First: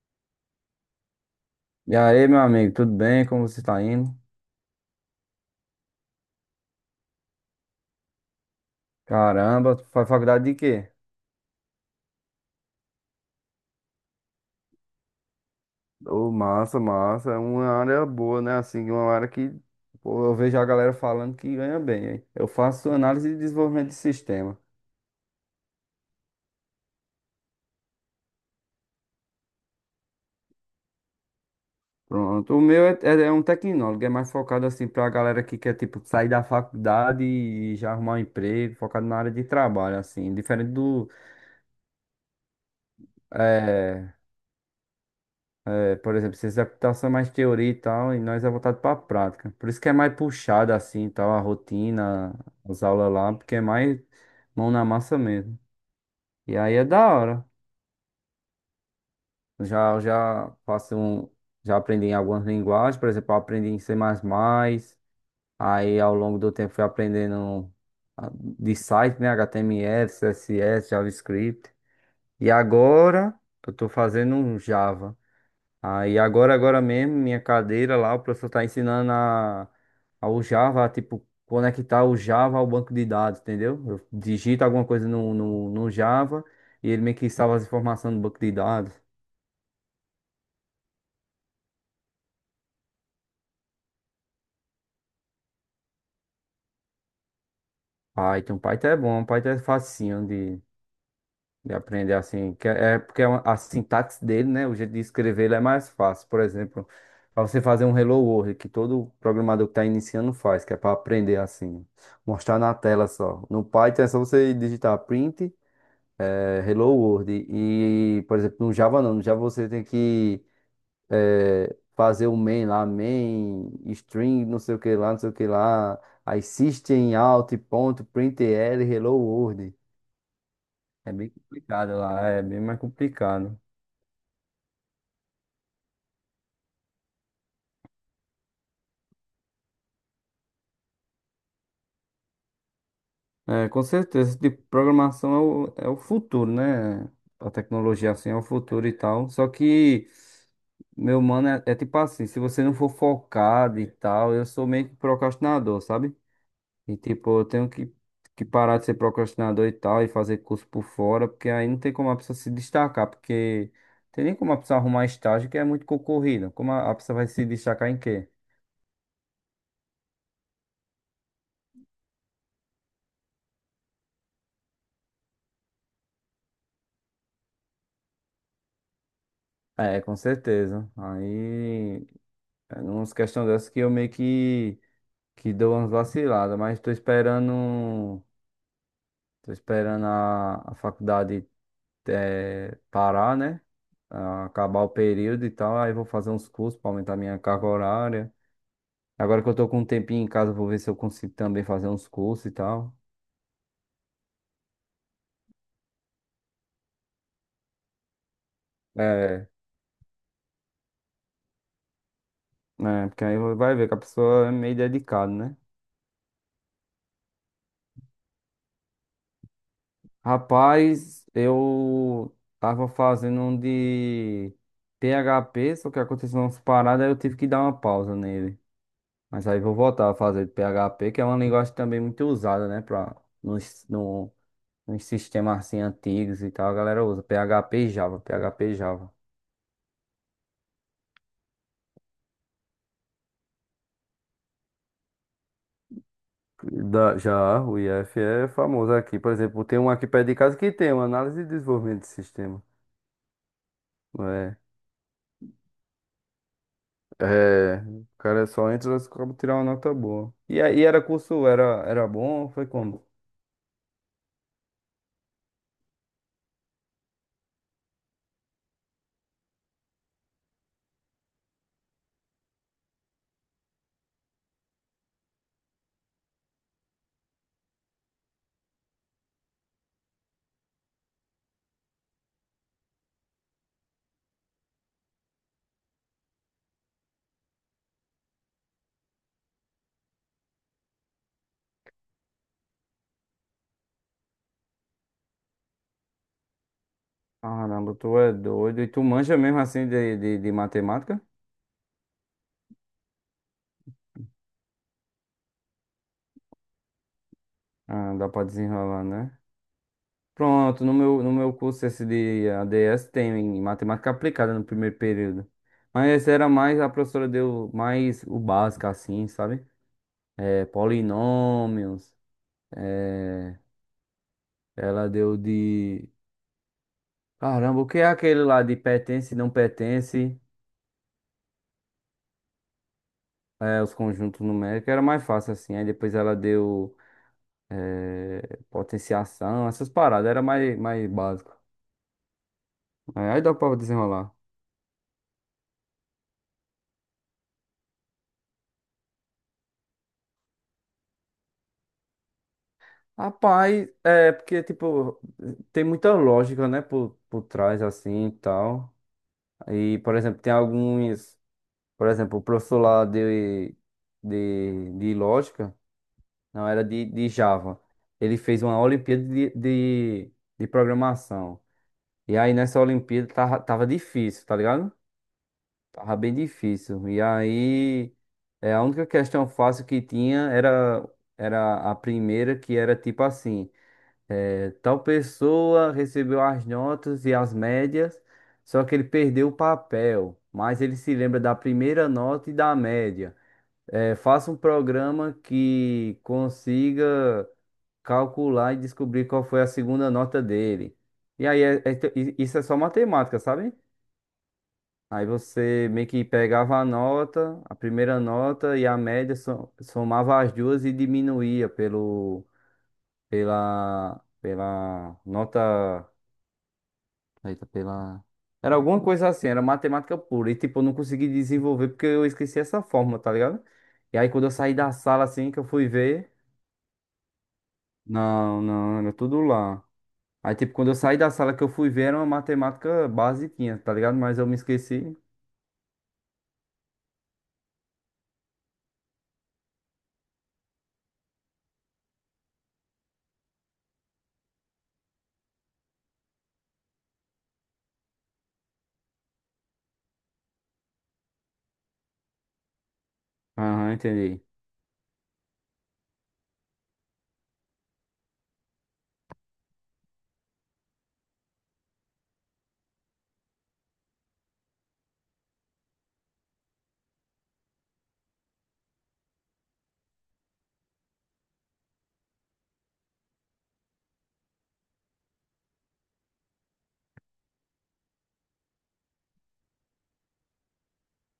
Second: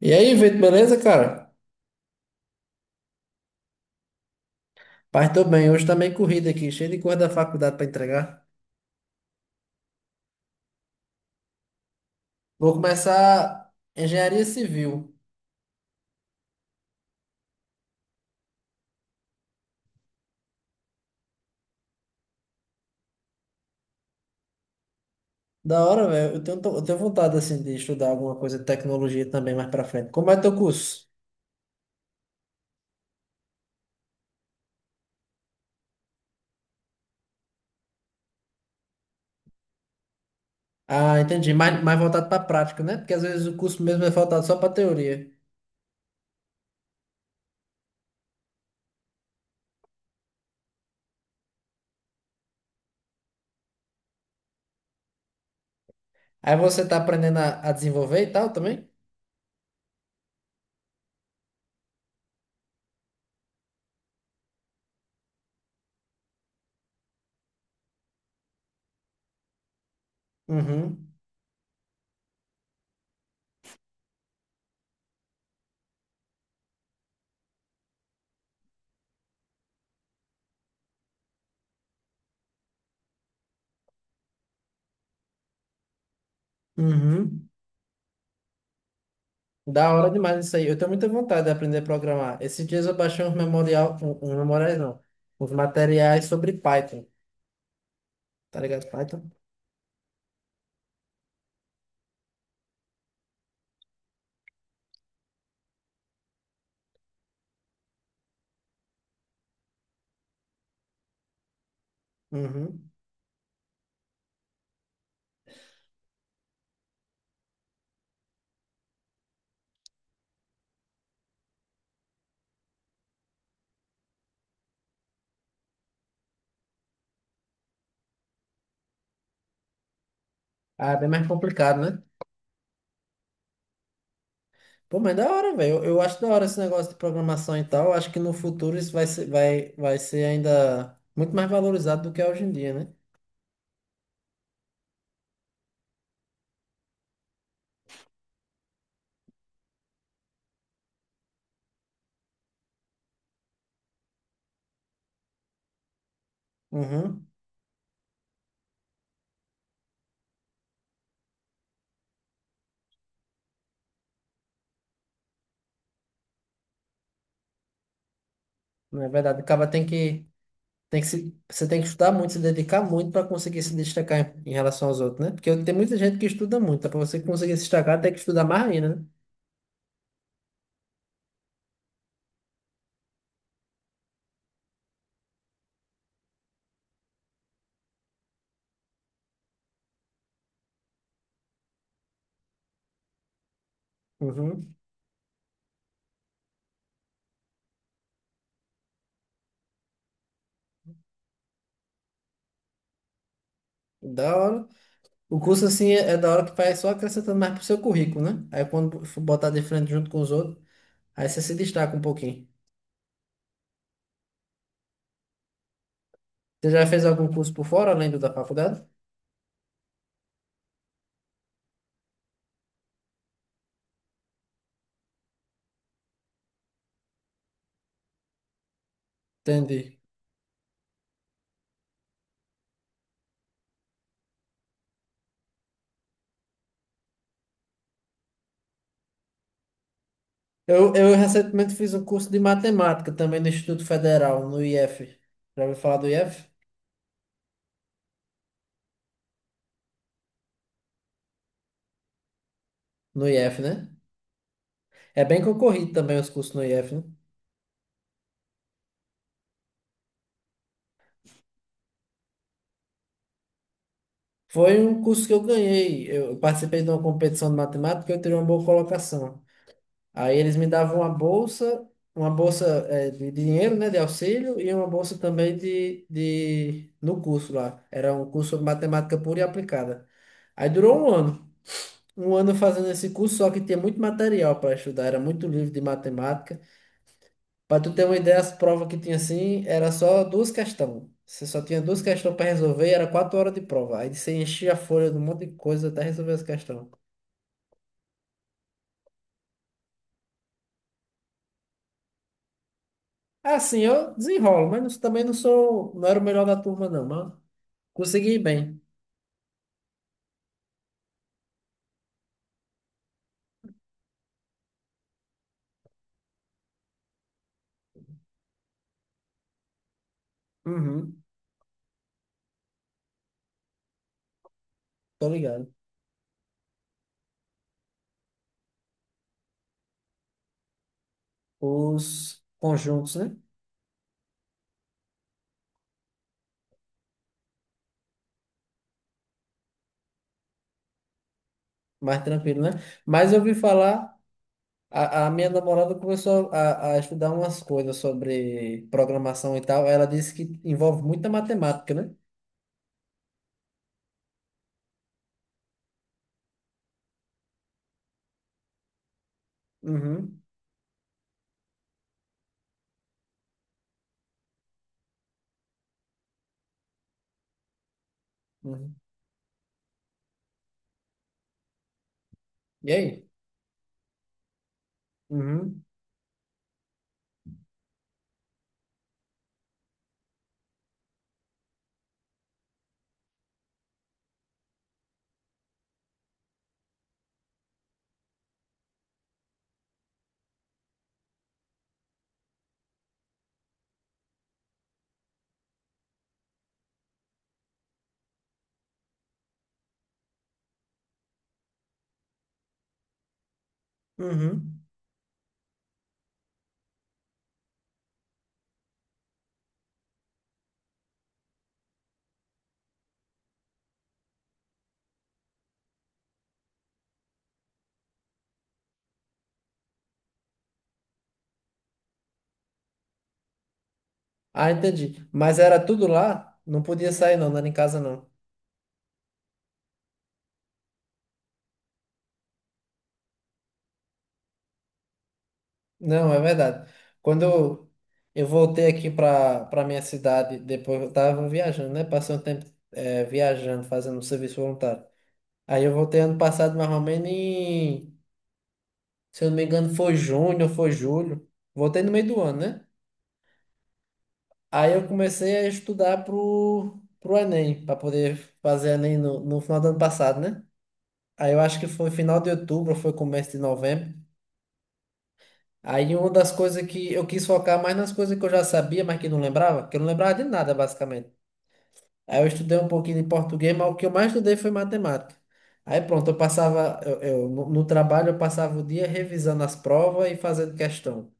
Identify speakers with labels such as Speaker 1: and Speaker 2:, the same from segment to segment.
Speaker 1: E aí, Vitor, beleza, cara?
Speaker 2: E aí, meu amigo, tudo bem? Como você está indo?
Speaker 1: Pai, tô bem. Hoje tá meio corrido aqui, cheio de coisa da faculdade pra entregar.
Speaker 2: Caramba, tu faz faculdade de quê?
Speaker 1: Vou começar engenharia civil.
Speaker 2: Ô, massa, massa. É uma área boa, né? Assim, uma área que. Pô, eu vejo a galera falando que ganha bem, hein? Eu faço análise de desenvolvimento de sistema.
Speaker 1: Da hora, velho. Eu tenho vontade, assim, de estudar alguma coisa de tecnologia também mais pra frente. Como é teu curso?
Speaker 2: Pronto. O meu é um tecnólogo, é mais focado assim pra galera que quer, tipo, sair da faculdade e já arrumar um emprego, focado na área de trabalho, assim. Diferente do,
Speaker 1: Ah, entendi. Mais voltado pra prática, né? Porque às vezes o curso mesmo é
Speaker 2: é,
Speaker 1: voltado só pra teoria.
Speaker 2: Por exemplo, ciência da computação é mais teoria e tal, e nós é voltado para a prática. Por isso que é mais puxado assim, e tal, a rotina, as aulas lá, porque é mais mão na massa mesmo.
Speaker 1: Aí
Speaker 2: E aí é
Speaker 1: você tá
Speaker 2: da
Speaker 1: aprendendo
Speaker 2: hora.
Speaker 1: a desenvolver e tal também?
Speaker 2: Já já faço um, já aprendi em algumas linguagens, por exemplo, eu aprendi em C++, aí ao longo do tempo fui aprendendo de site, né, HTML, CSS,
Speaker 1: Uhum.
Speaker 2: JavaScript. E agora eu tô fazendo um Java. Aí agora, agora mesmo, minha cadeira lá, o professor tá ensinando ao Java, a, tipo, conectar o Java ao banco de dados, entendeu? Eu digito alguma coisa no Java e ele meio que
Speaker 1: Uhum.
Speaker 2: salva as informações no banco de dados.
Speaker 1: Da hora demais isso aí. Eu tenho muita vontade de aprender a programar. Esses dias eu baixei uns memorial, um memoriais não, uns materiais sobre Python.
Speaker 2: Python,
Speaker 1: Tá ligado?
Speaker 2: Python é bom,
Speaker 1: Python?
Speaker 2: Python é facinho de aprender assim, que é porque é a sintaxe dele, né? O jeito de escrever ele é mais fácil. Por exemplo, para você fazer um Hello World, que todo programador que está iniciando faz, que é para aprender assim, mostrar na
Speaker 1: Uhum.
Speaker 2: tela só. No Python é só você digitar print, Hello World. E, por exemplo, no Java não, no Java você tem que fazer o main lá, main, string, não sei o que lá, não sei o que lá. Aí system out, ponto, printl, Hello World.
Speaker 1: Ah, é bem
Speaker 2: É
Speaker 1: mais
Speaker 2: bem
Speaker 1: complicado,
Speaker 2: complicado
Speaker 1: né?
Speaker 2: lá, é bem mais complicado.
Speaker 1: Pô, mas da hora, velho. Eu acho da hora esse negócio de programação e tal. Eu acho que no futuro isso vai ser, vai ser ainda muito mais valorizado do que é hoje em dia, né?
Speaker 2: É, com certeza, esse tipo de programação é o futuro, né? A tecnologia assim é o futuro e tal. Só que, meu mano, é tipo assim, se você não for focado e tal, eu sou meio que procrastinador, sabe? E
Speaker 1: Uhum.
Speaker 2: tipo, eu tenho que parar de ser procrastinador e tal, e fazer curso por fora, porque aí não tem como a pessoa se destacar, porque tem nem como a pessoa arrumar estágio que é muito concorrido. Como a pessoa vai se destacar em quê?
Speaker 1: Não é verdade. O cara tem que... Tem que se, você tem que estudar muito, se dedicar muito para conseguir se destacar em relação aos outros, né? Porque tem muita gente que estuda muito, tá? Para você conseguir se destacar, tem que estudar mais ainda, né?
Speaker 2: É, com certeza. Aí, é umas questões dessas que eu meio que deu umas vaciladas, mas tô esperando a faculdade parar, né? Ah,
Speaker 1: Uhum.
Speaker 2: acabar o período e tal, aí vou fazer uns cursos para aumentar minha carga horária. Agora que eu tô com um tempinho em casa, vou ver se eu consigo também fazer uns cursos e tal.
Speaker 1: Da hora. O curso, assim, é da hora que vai só acrescentando mais pro seu currículo, né? Aí quando for
Speaker 2: É,
Speaker 1: botar de frente junto com os outros, aí você se destaca um pouquinho.
Speaker 2: né? Porque aí vai ver que a pessoa é meio dedicada, né?
Speaker 1: Você já fez algum curso por fora, além do da faculdade?
Speaker 2: Rapaz, eu tava fazendo um de PHP, só que aconteceu umas paradas, aí eu tive que dar uma pausa nele. Mas aí vou
Speaker 1: Entendi.
Speaker 2: voltar a fazer de PHP, que é uma linguagem também muito usada, né? Pra, nos, no, nos sistemas assim antigos e tal, a galera usa PHP e Java, PHP e Java.
Speaker 1: Eu recentemente fiz um curso de matemática também no Instituto Federal, no IF. Já ouviu falar do IF?
Speaker 2: Já o IF é famoso aqui. Por exemplo, tem um aqui perto de casa que tem uma análise de desenvolvimento de sistema.
Speaker 1: No IF, né?
Speaker 2: Não é?
Speaker 1: É bem concorrido também os cursos no IF, né?
Speaker 2: É, o cara só entra e acaba tirar uma nota boa. E aí era curso, era bom, foi como?
Speaker 1: Foi um curso que eu ganhei. Eu participei de uma competição de matemática e eu tirei uma boa colocação. Aí eles me davam uma bolsa de dinheiro, né, de auxílio, e uma bolsa também de no curso lá. Era um curso de matemática pura e aplicada. Aí durou um ano. Um ano fazendo esse curso, só que tinha muito material para estudar, era muito livro de matemática. Para tu ter uma ideia, as provas que tinha assim, era só duas questões. Você só tinha duas questões para resolver e era 4 horas de prova. Aí você enchia a folha de um monte de coisa até resolver as questões.
Speaker 2: Caramba, tu é doido. E tu manja mesmo assim de matemática?
Speaker 1: Assim, eu desenrolo, mas não, também não sou, não era o melhor da turma, não, mas
Speaker 2: Ah, dá
Speaker 1: consegui ir
Speaker 2: pra
Speaker 1: bem.
Speaker 2: desenrolar, né? Pronto, no meu curso esse de ADS tem em matemática aplicada no primeiro período. Mas esse era mais, a professora deu mais o básico assim, sabe? É,
Speaker 1: Uhum,
Speaker 2: polinômios, é, ela
Speaker 1: tô
Speaker 2: deu
Speaker 1: ligado.
Speaker 2: de... Caramba, o que é aquele lá de pertence e não pertence?
Speaker 1: Os conjuntos, né?
Speaker 2: É, os conjuntos numéricos era mais fácil assim. Aí depois ela deu potenciação, essas paradas, era mais básico.
Speaker 1: Mais tranquilo, né?
Speaker 2: Aí
Speaker 1: Mas eu
Speaker 2: aí dá
Speaker 1: ouvi
Speaker 2: pra
Speaker 1: falar.
Speaker 2: desenrolar.
Speaker 1: A minha namorada começou a estudar umas coisas sobre programação e tal. Ela disse que envolve muita matemática, né?
Speaker 2: Rapaz, é porque, tipo, tem muita lógica, né, por trás, assim, e tal. E, por exemplo,
Speaker 1: Uhum,
Speaker 2: tem alguns, por exemplo, o professor lá de lógica, não, era de Java. Ele fez uma
Speaker 1: uhum.
Speaker 2: Olimpíada de programação. E aí, nessa
Speaker 1: E aí?
Speaker 2: Olimpíada, tava difícil, tá ligado?
Speaker 1: Uhum,
Speaker 2: Tava bem difícil. E aí, a única questão fácil que tinha era, era a primeira, que era, tipo assim... É, tal pessoa recebeu as notas e as médias, só que ele perdeu o papel, mas ele se lembra da primeira nota e da média. É, faça um programa que consiga calcular e descobrir qual foi a segunda nota dele. E aí, isso é só matemática, sabe?
Speaker 1: uhum.
Speaker 2: Aí você meio que pegava a nota, a primeira nota e a média, somava as duas e diminuía pela nota. Eita, pela. Era alguma coisa assim, era matemática pura. E tipo, eu não consegui desenvolver porque eu esqueci essa fórmula, tá ligado? E aí quando eu
Speaker 1: Ah,
Speaker 2: saí da sala
Speaker 1: entendi.
Speaker 2: assim
Speaker 1: Mas
Speaker 2: que eu
Speaker 1: era
Speaker 2: fui
Speaker 1: tudo
Speaker 2: ver.
Speaker 1: lá? Não podia sair, não, não era em casa, não.
Speaker 2: Não, não, era tudo lá. Aí tipo, quando eu saí da sala que eu fui ver, era uma matemática basiquinha, tá ligado? Mas eu me esqueci.
Speaker 1: Não, é verdade. Quando eu voltei aqui para minha cidade, depois eu estava viajando, né? Passei um tempo viajando, fazendo um serviço voluntário. Aí eu voltei ano passado, mais ou menos em, se eu não me engano, foi junho ou foi julho. Voltei no meio do ano, né?
Speaker 2: Aham, entendi.
Speaker 1: Aí eu comecei a estudar pro Enem, para poder fazer Enem no final do ano passado, né? Aí eu acho que foi final de outubro, ou foi começo de novembro. Aí uma das coisas que eu quis focar mais nas coisas que eu já sabia, mas que não lembrava, que eu não lembrava de nada, basicamente. Aí eu estudei um pouquinho de português, mas o que eu mais estudei foi matemática. Aí pronto, eu passava, no trabalho eu passava o dia revisando as provas e fazendo questão.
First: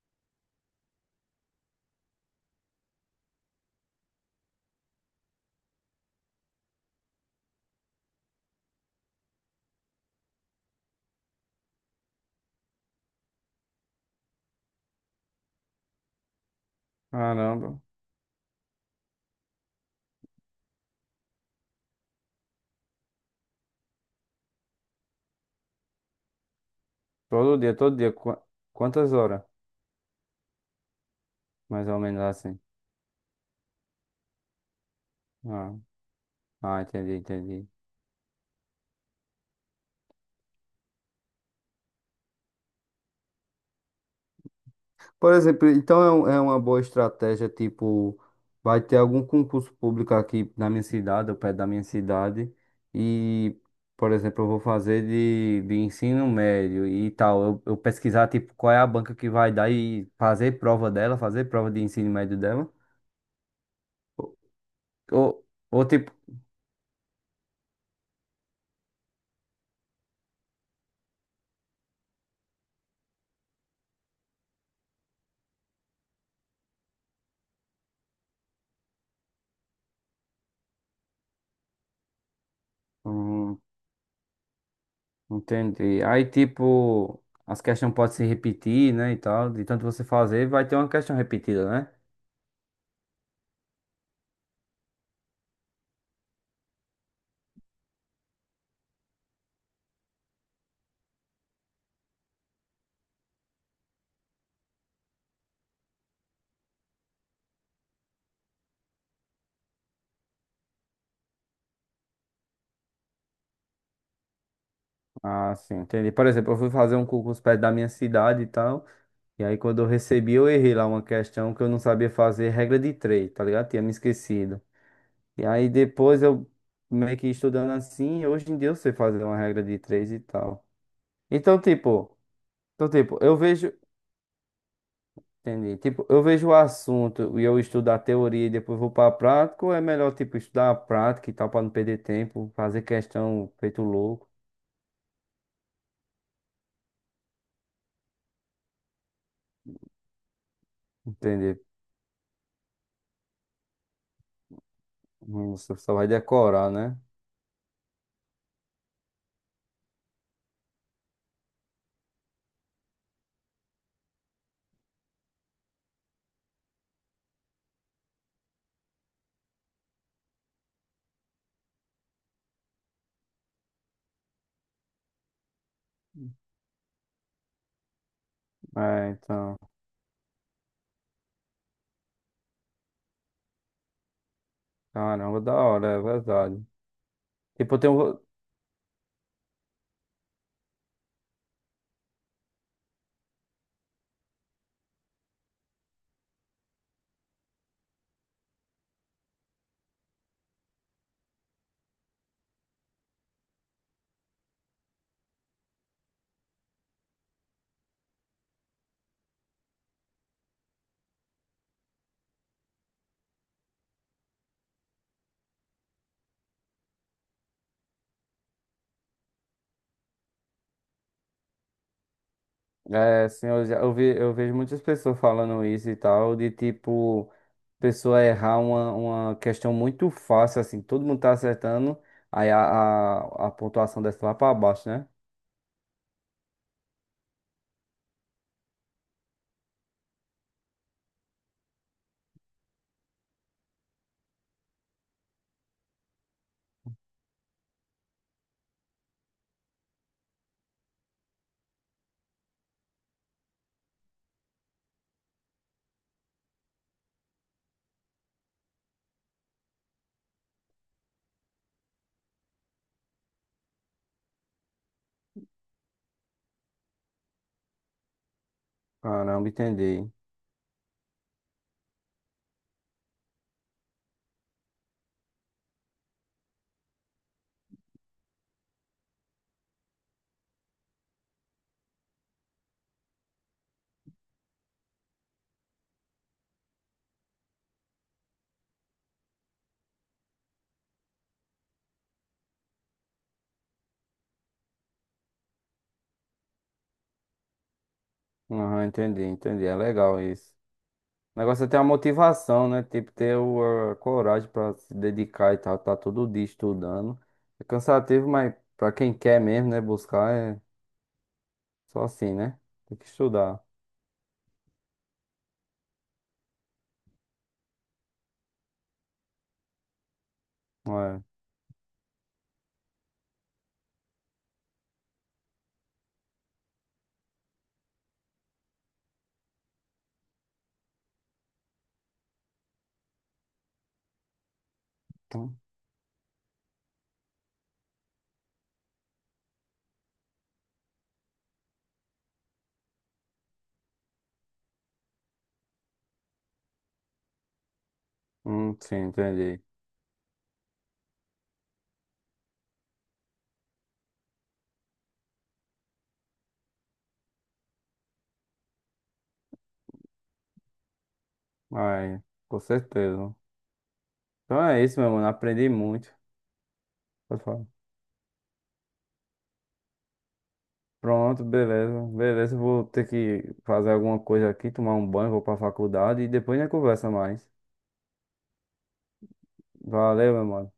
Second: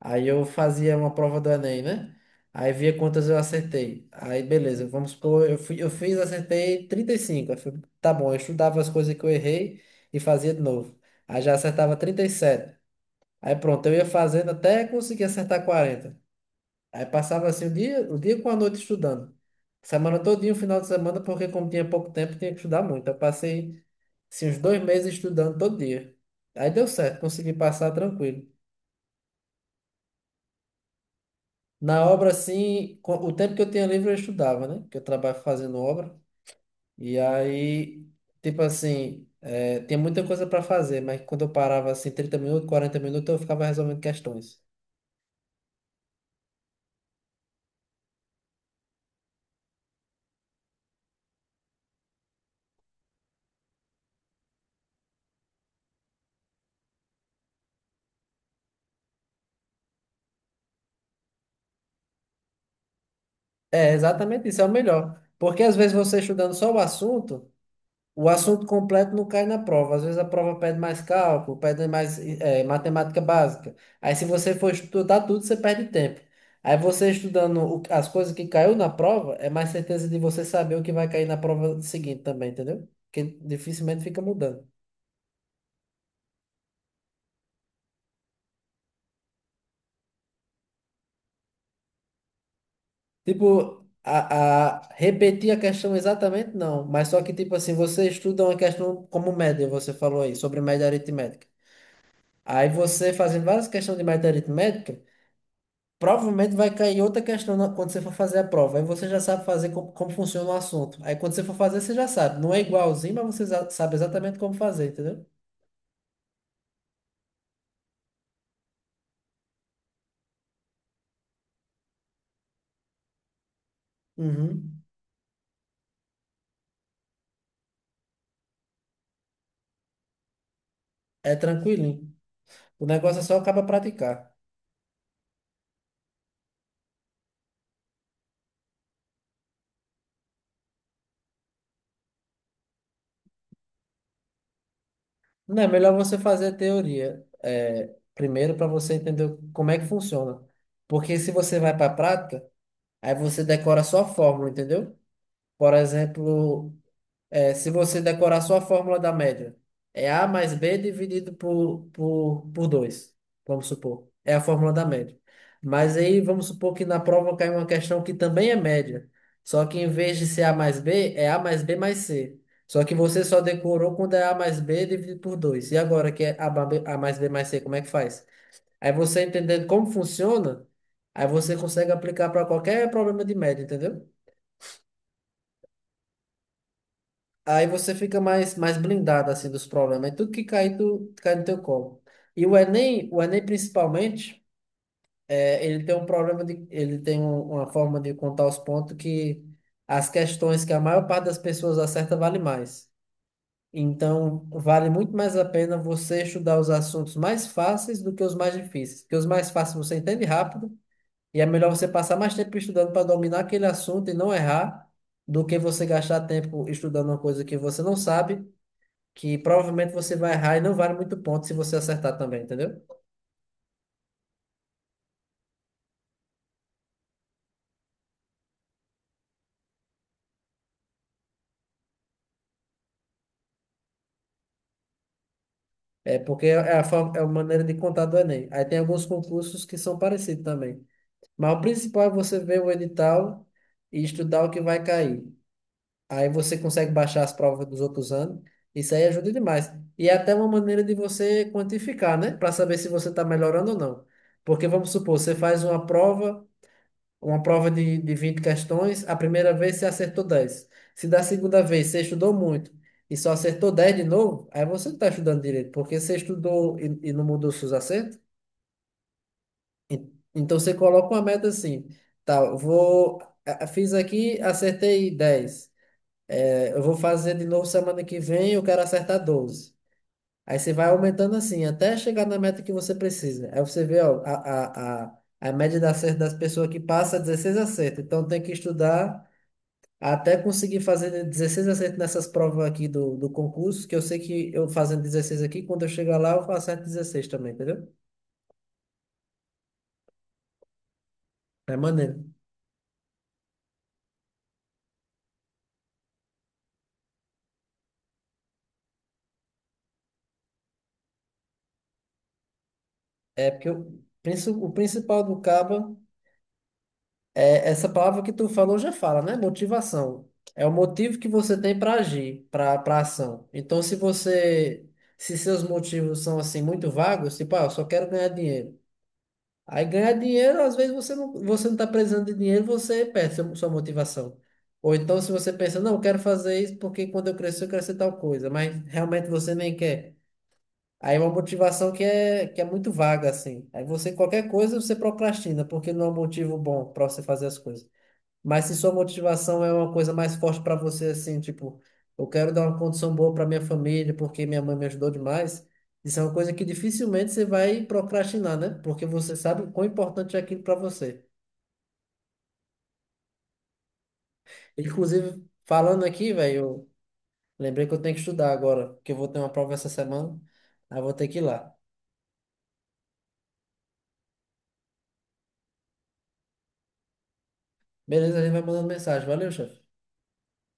Speaker 1: Aí eu fazia uma prova do Enem, né? Aí via quantas eu acertei. Aí beleza, vamos supor, eu fui, eu fiz, acertei 35. Aí fui, tá bom, eu estudava as coisas que eu errei e fazia de novo. Aí já acertava 37. Aí pronto, eu ia fazendo até conseguir acertar 40. Aí passava assim
Speaker 2: Caramba.
Speaker 1: o dia com a noite estudando. Semana todinha, o final de semana, porque como tinha pouco tempo, tinha que estudar muito. Eu passei assim, uns 2 meses estudando todo dia. Aí deu certo, consegui
Speaker 2: Todo dia,
Speaker 1: passar
Speaker 2: todo dia.
Speaker 1: tranquilo.
Speaker 2: Quantas horas? Mais ou
Speaker 1: Na
Speaker 2: menos
Speaker 1: obra,
Speaker 2: assim.
Speaker 1: assim, o tempo que eu tinha livre eu estudava, né? Que eu trabalho
Speaker 2: Ah,
Speaker 1: fazendo obra.
Speaker 2: ah, entendi,
Speaker 1: E
Speaker 2: entendi.
Speaker 1: aí, tipo assim, tinha muita coisa para fazer, mas quando eu parava assim 30 minutos, 40 minutos, eu ficava resolvendo questões.
Speaker 2: Por exemplo, então é uma boa estratégia, tipo, vai ter algum concurso público aqui na minha cidade, ou perto da minha cidade, e, por exemplo, eu vou fazer de ensino médio e tal. Eu pesquisar, tipo, qual é a banca que vai dar e fazer prova dela, fazer prova de ensino médio dela.
Speaker 1: É,
Speaker 2: Ou,
Speaker 1: exatamente isso, é o melhor.
Speaker 2: ou
Speaker 1: Porque às
Speaker 2: ou,
Speaker 1: vezes
Speaker 2: tipo,
Speaker 1: você estudando só o assunto. O assunto completo não cai na prova. Às vezes a prova pede mais cálculo, pede mais matemática básica. Aí se você for estudar tudo, você perde tempo. Aí você estudando as coisas que caiu na prova, é mais certeza de você saber o que vai cair na prova seguinte também, entendeu? Porque
Speaker 2: hum,
Speaker 1: dificilmente fica mudando.
Speaker 2: entendi. Aí, tipo, as questões podem se repetir, né, e tal. De tanto você fazer, vai ter uma questão repetida, né?
Speaker 1: Tipo, repetir a questão exatamente não, mas só que tipo assim, você estuda uma questão como média, você falou aí, sobre média aritmética. Aí você fazendo várias questões de média aritmética, provavelmente vai cair outra questão quando você for fazer a prova. Aí você já sabe fazer como funciona o assunto. Aí quando você for fazer, você já sabe. Não é igualzinho, mas você sabe exatamente como fazer, entendeu?
Speaker 2: Ah, sim, entendi. Por exemplo, eu fui fazer um concurso perto da minha cidade e tal. E aí, quando eu recebi, eu errei lá uma questão que eu não sabia fazer, regra de três, tá ligado? Tinha me esquecido.
Speaker 1: Uhum.
Speaker 2: E aí, depois eu meio que estudando assim, hoje em dia eu sei fazer uma regra de três e tal.
Speaker 1: É
Speaker 2: Então,
Speaker 1: tranquilinho.
Speaker 2: tipo,
Speaker 1: O
Speaker 2: então, tipo,
Speaker 1: negócio é só
Speaker 2: eu
Speaker 1: acaba
Speaker 2: vejo,
Speaker 1: praticar.
Speaker 2: entendi. Tipo, eu vejo o assunto e eu estudo a teoria e depois vou pra prática, ou é melhor, tipo, estudar a prática e tal, pra não perder tempo, fazer questão feito louco,
Speaker 1: Não é melhor você fazer a teoria primeiro para você entender como é que funciona. Porque se você
Speaker 2: entender?
Speaker 1: vai para a prática, aí você decora só a fórmula, entendeu? Por
Speaker 2: Você só vai decorar,
Speaker 1: exemplo,
Speaker 2: né?
Speaker 1: é, se você decorar só a fórmula da média, é A mais B dividido por dois, vamos supor. É a fórmula da média. Mas aí vamos supor que na prova cai uma questão que também é média. Só que em vez de ser A mais B, é A mais B mais C. Só que você só decorou quando é A mais B dividido por dois. E agora que é A, A mais B mais C, como é que faz? Aí
Speaker 2: É,
Speaker 1: você
Speaker 2: então,
Speaker 1: entendendo como funciona, aí você consegue aplicar para qualquer problema de média, entendeu?
Speaker 2: caramba, da hora, é verdade.
Speaker 1: Aí
Speaker 2: Tipo, tem
Speaker 1: você
Speaker 2: um,
Speaker 1: fica mais, mais blindado assim dos problemas. É tudo que cai, tu, cai no teu colo. E o Enem principalmente, ele tem um problema de, uma forma de contar os pontos, que as questões que a maior parte das pessoas acerta vale mais. Então, vale muito mais a pena você estudar os assuntos mais fáceis do que os mais difíceis, porque os mais fáceis você entende rápido, e é melhor você passar mais tempo estudando para dominar aquele assunto e não errar do que você gastar tempo estudando uma coisa que você não sabe, que provavelmente você vai errar e não vale muito ponto se você acertar também, entendeu?
Speaker 2: assim, eu, já, eu, ve, eu vejo muitas pessoas falando isso e tal, de tipo, pessoa errar uma questão muito fácil, assim, todo mundo tá acertando, aí a pontuação desce lá pra baixo, né?
Speaker 1: É porque é é a maneira de contar do Enem. Aí tem alguns concursos que são parecidos também. Mas o principal é você ver o edital e estudar o que vai cair. Aí você consegue baixar as provas dos outros anos. Isso aí ajuda demais. E é até uma maneira de você quantificar, né? Para saber se você está melhorando ou não. Porque vamos supor, você faz uma prova. Uma prova de 20 questões, a primeira vez você acertou 10. Se da segunda vez você estudou muito e só acertou 10 de novo, aí você não está estudando direito, porque você estudou e não mudou seus acertos.
Speaker 2: Caramba, entendi.
Speaker 1: Então você coloca uma meta assim, tá, eu vou, fiz aqui, acertei 10. É, eu vou fazer de novo semana que vem, eu quero acertar 12. Aí você vai aumentando assim, até chegar na meta que você precisa. Aí você vê, ó, a média de acerto das pessoas que passa é 16 acertos. Então tem que estudar até conseguir fazer 16 acertos nessas provas aqui do concurso, que eu sei que eu fazendo 16 aqui, quando eu chegar lá, eu faço 16 também, entendeu?
Speaker 2: Aham, entendi, entendi, é legal isso. O negócio é
Speaker 1: É
Speaker 2: ter a
Speaker 1: maneiro.
Speaker 2: motivação, né? Tipo, ter a coragem pra se dedicar e tal, tá todo dia estudando. É cansativo, mas pra quem quer mesmo, né, buscar, é. Só assim, né? Tem que
Speaker 1: É
Speaker 2: estudar.
Speaker 1: porque o principal do Caba é essa palavra que tu falou já fala, né? Motivação. É o motivo
Speaker 2: É.
Speaker 1: que você tem para agir, para ação. Então, se você, se seus motivos são assim muito vagos, tipo, ah, eu só quero ganhar dinheiro. Aí ganhar dinheiro, às vezes você não está precisando de dinheiro, você perde sua motivação. Ou então, se você
Speaker 2: Então,
Speaker 1: pensa, não, eu quero fazer isso porque quando eu crescer, eu quero ser tal coisa, mas realmente você nem quer. Aí é uma motivação que é muito vaga, assim. Aí você, qualquer coisa, você procrastina, porque não é um motivo bom para você fazer as coisas. Mas se sua
Speaker 2: sim, entendi.
Speaker 1: motivação é uma coisa mais forte para você, assim, tipo, eu quero dar uma condição boa para minha família porque minha mãe me ajudou demais, isso é uma coisa que dificilmente você vai procrastinar, né? Porque você sabe o quão importante é aquilo para você.
Speaker 2: Ai, com certeza. Então é isso, meu mano.
Speaker 1: Inclusive,
Speaker 2: Aprendi
Speaker 1: falando
Speaker 2: muito.
Speaker 1: aqui, velho, eu
Speaker 2: Pode falar.
Speaker 1: lembrei que eu tenho que estudar agora, porque eu vou ter uma prova essa semana, aí eu vou ter que ir
Speaker 2: Pronto,
Speaker 1: lá.
Speaker 2: beleza. Beleza, vou ter que fazer alguma coisa aqui, tomar um banho, vou pra faculdade e depois a gente conversa mais.
Speaker 1: Beleza, a gente vai mandando mensagem. Valeu, chefe.
Speaker 2: Valeu, meu mano.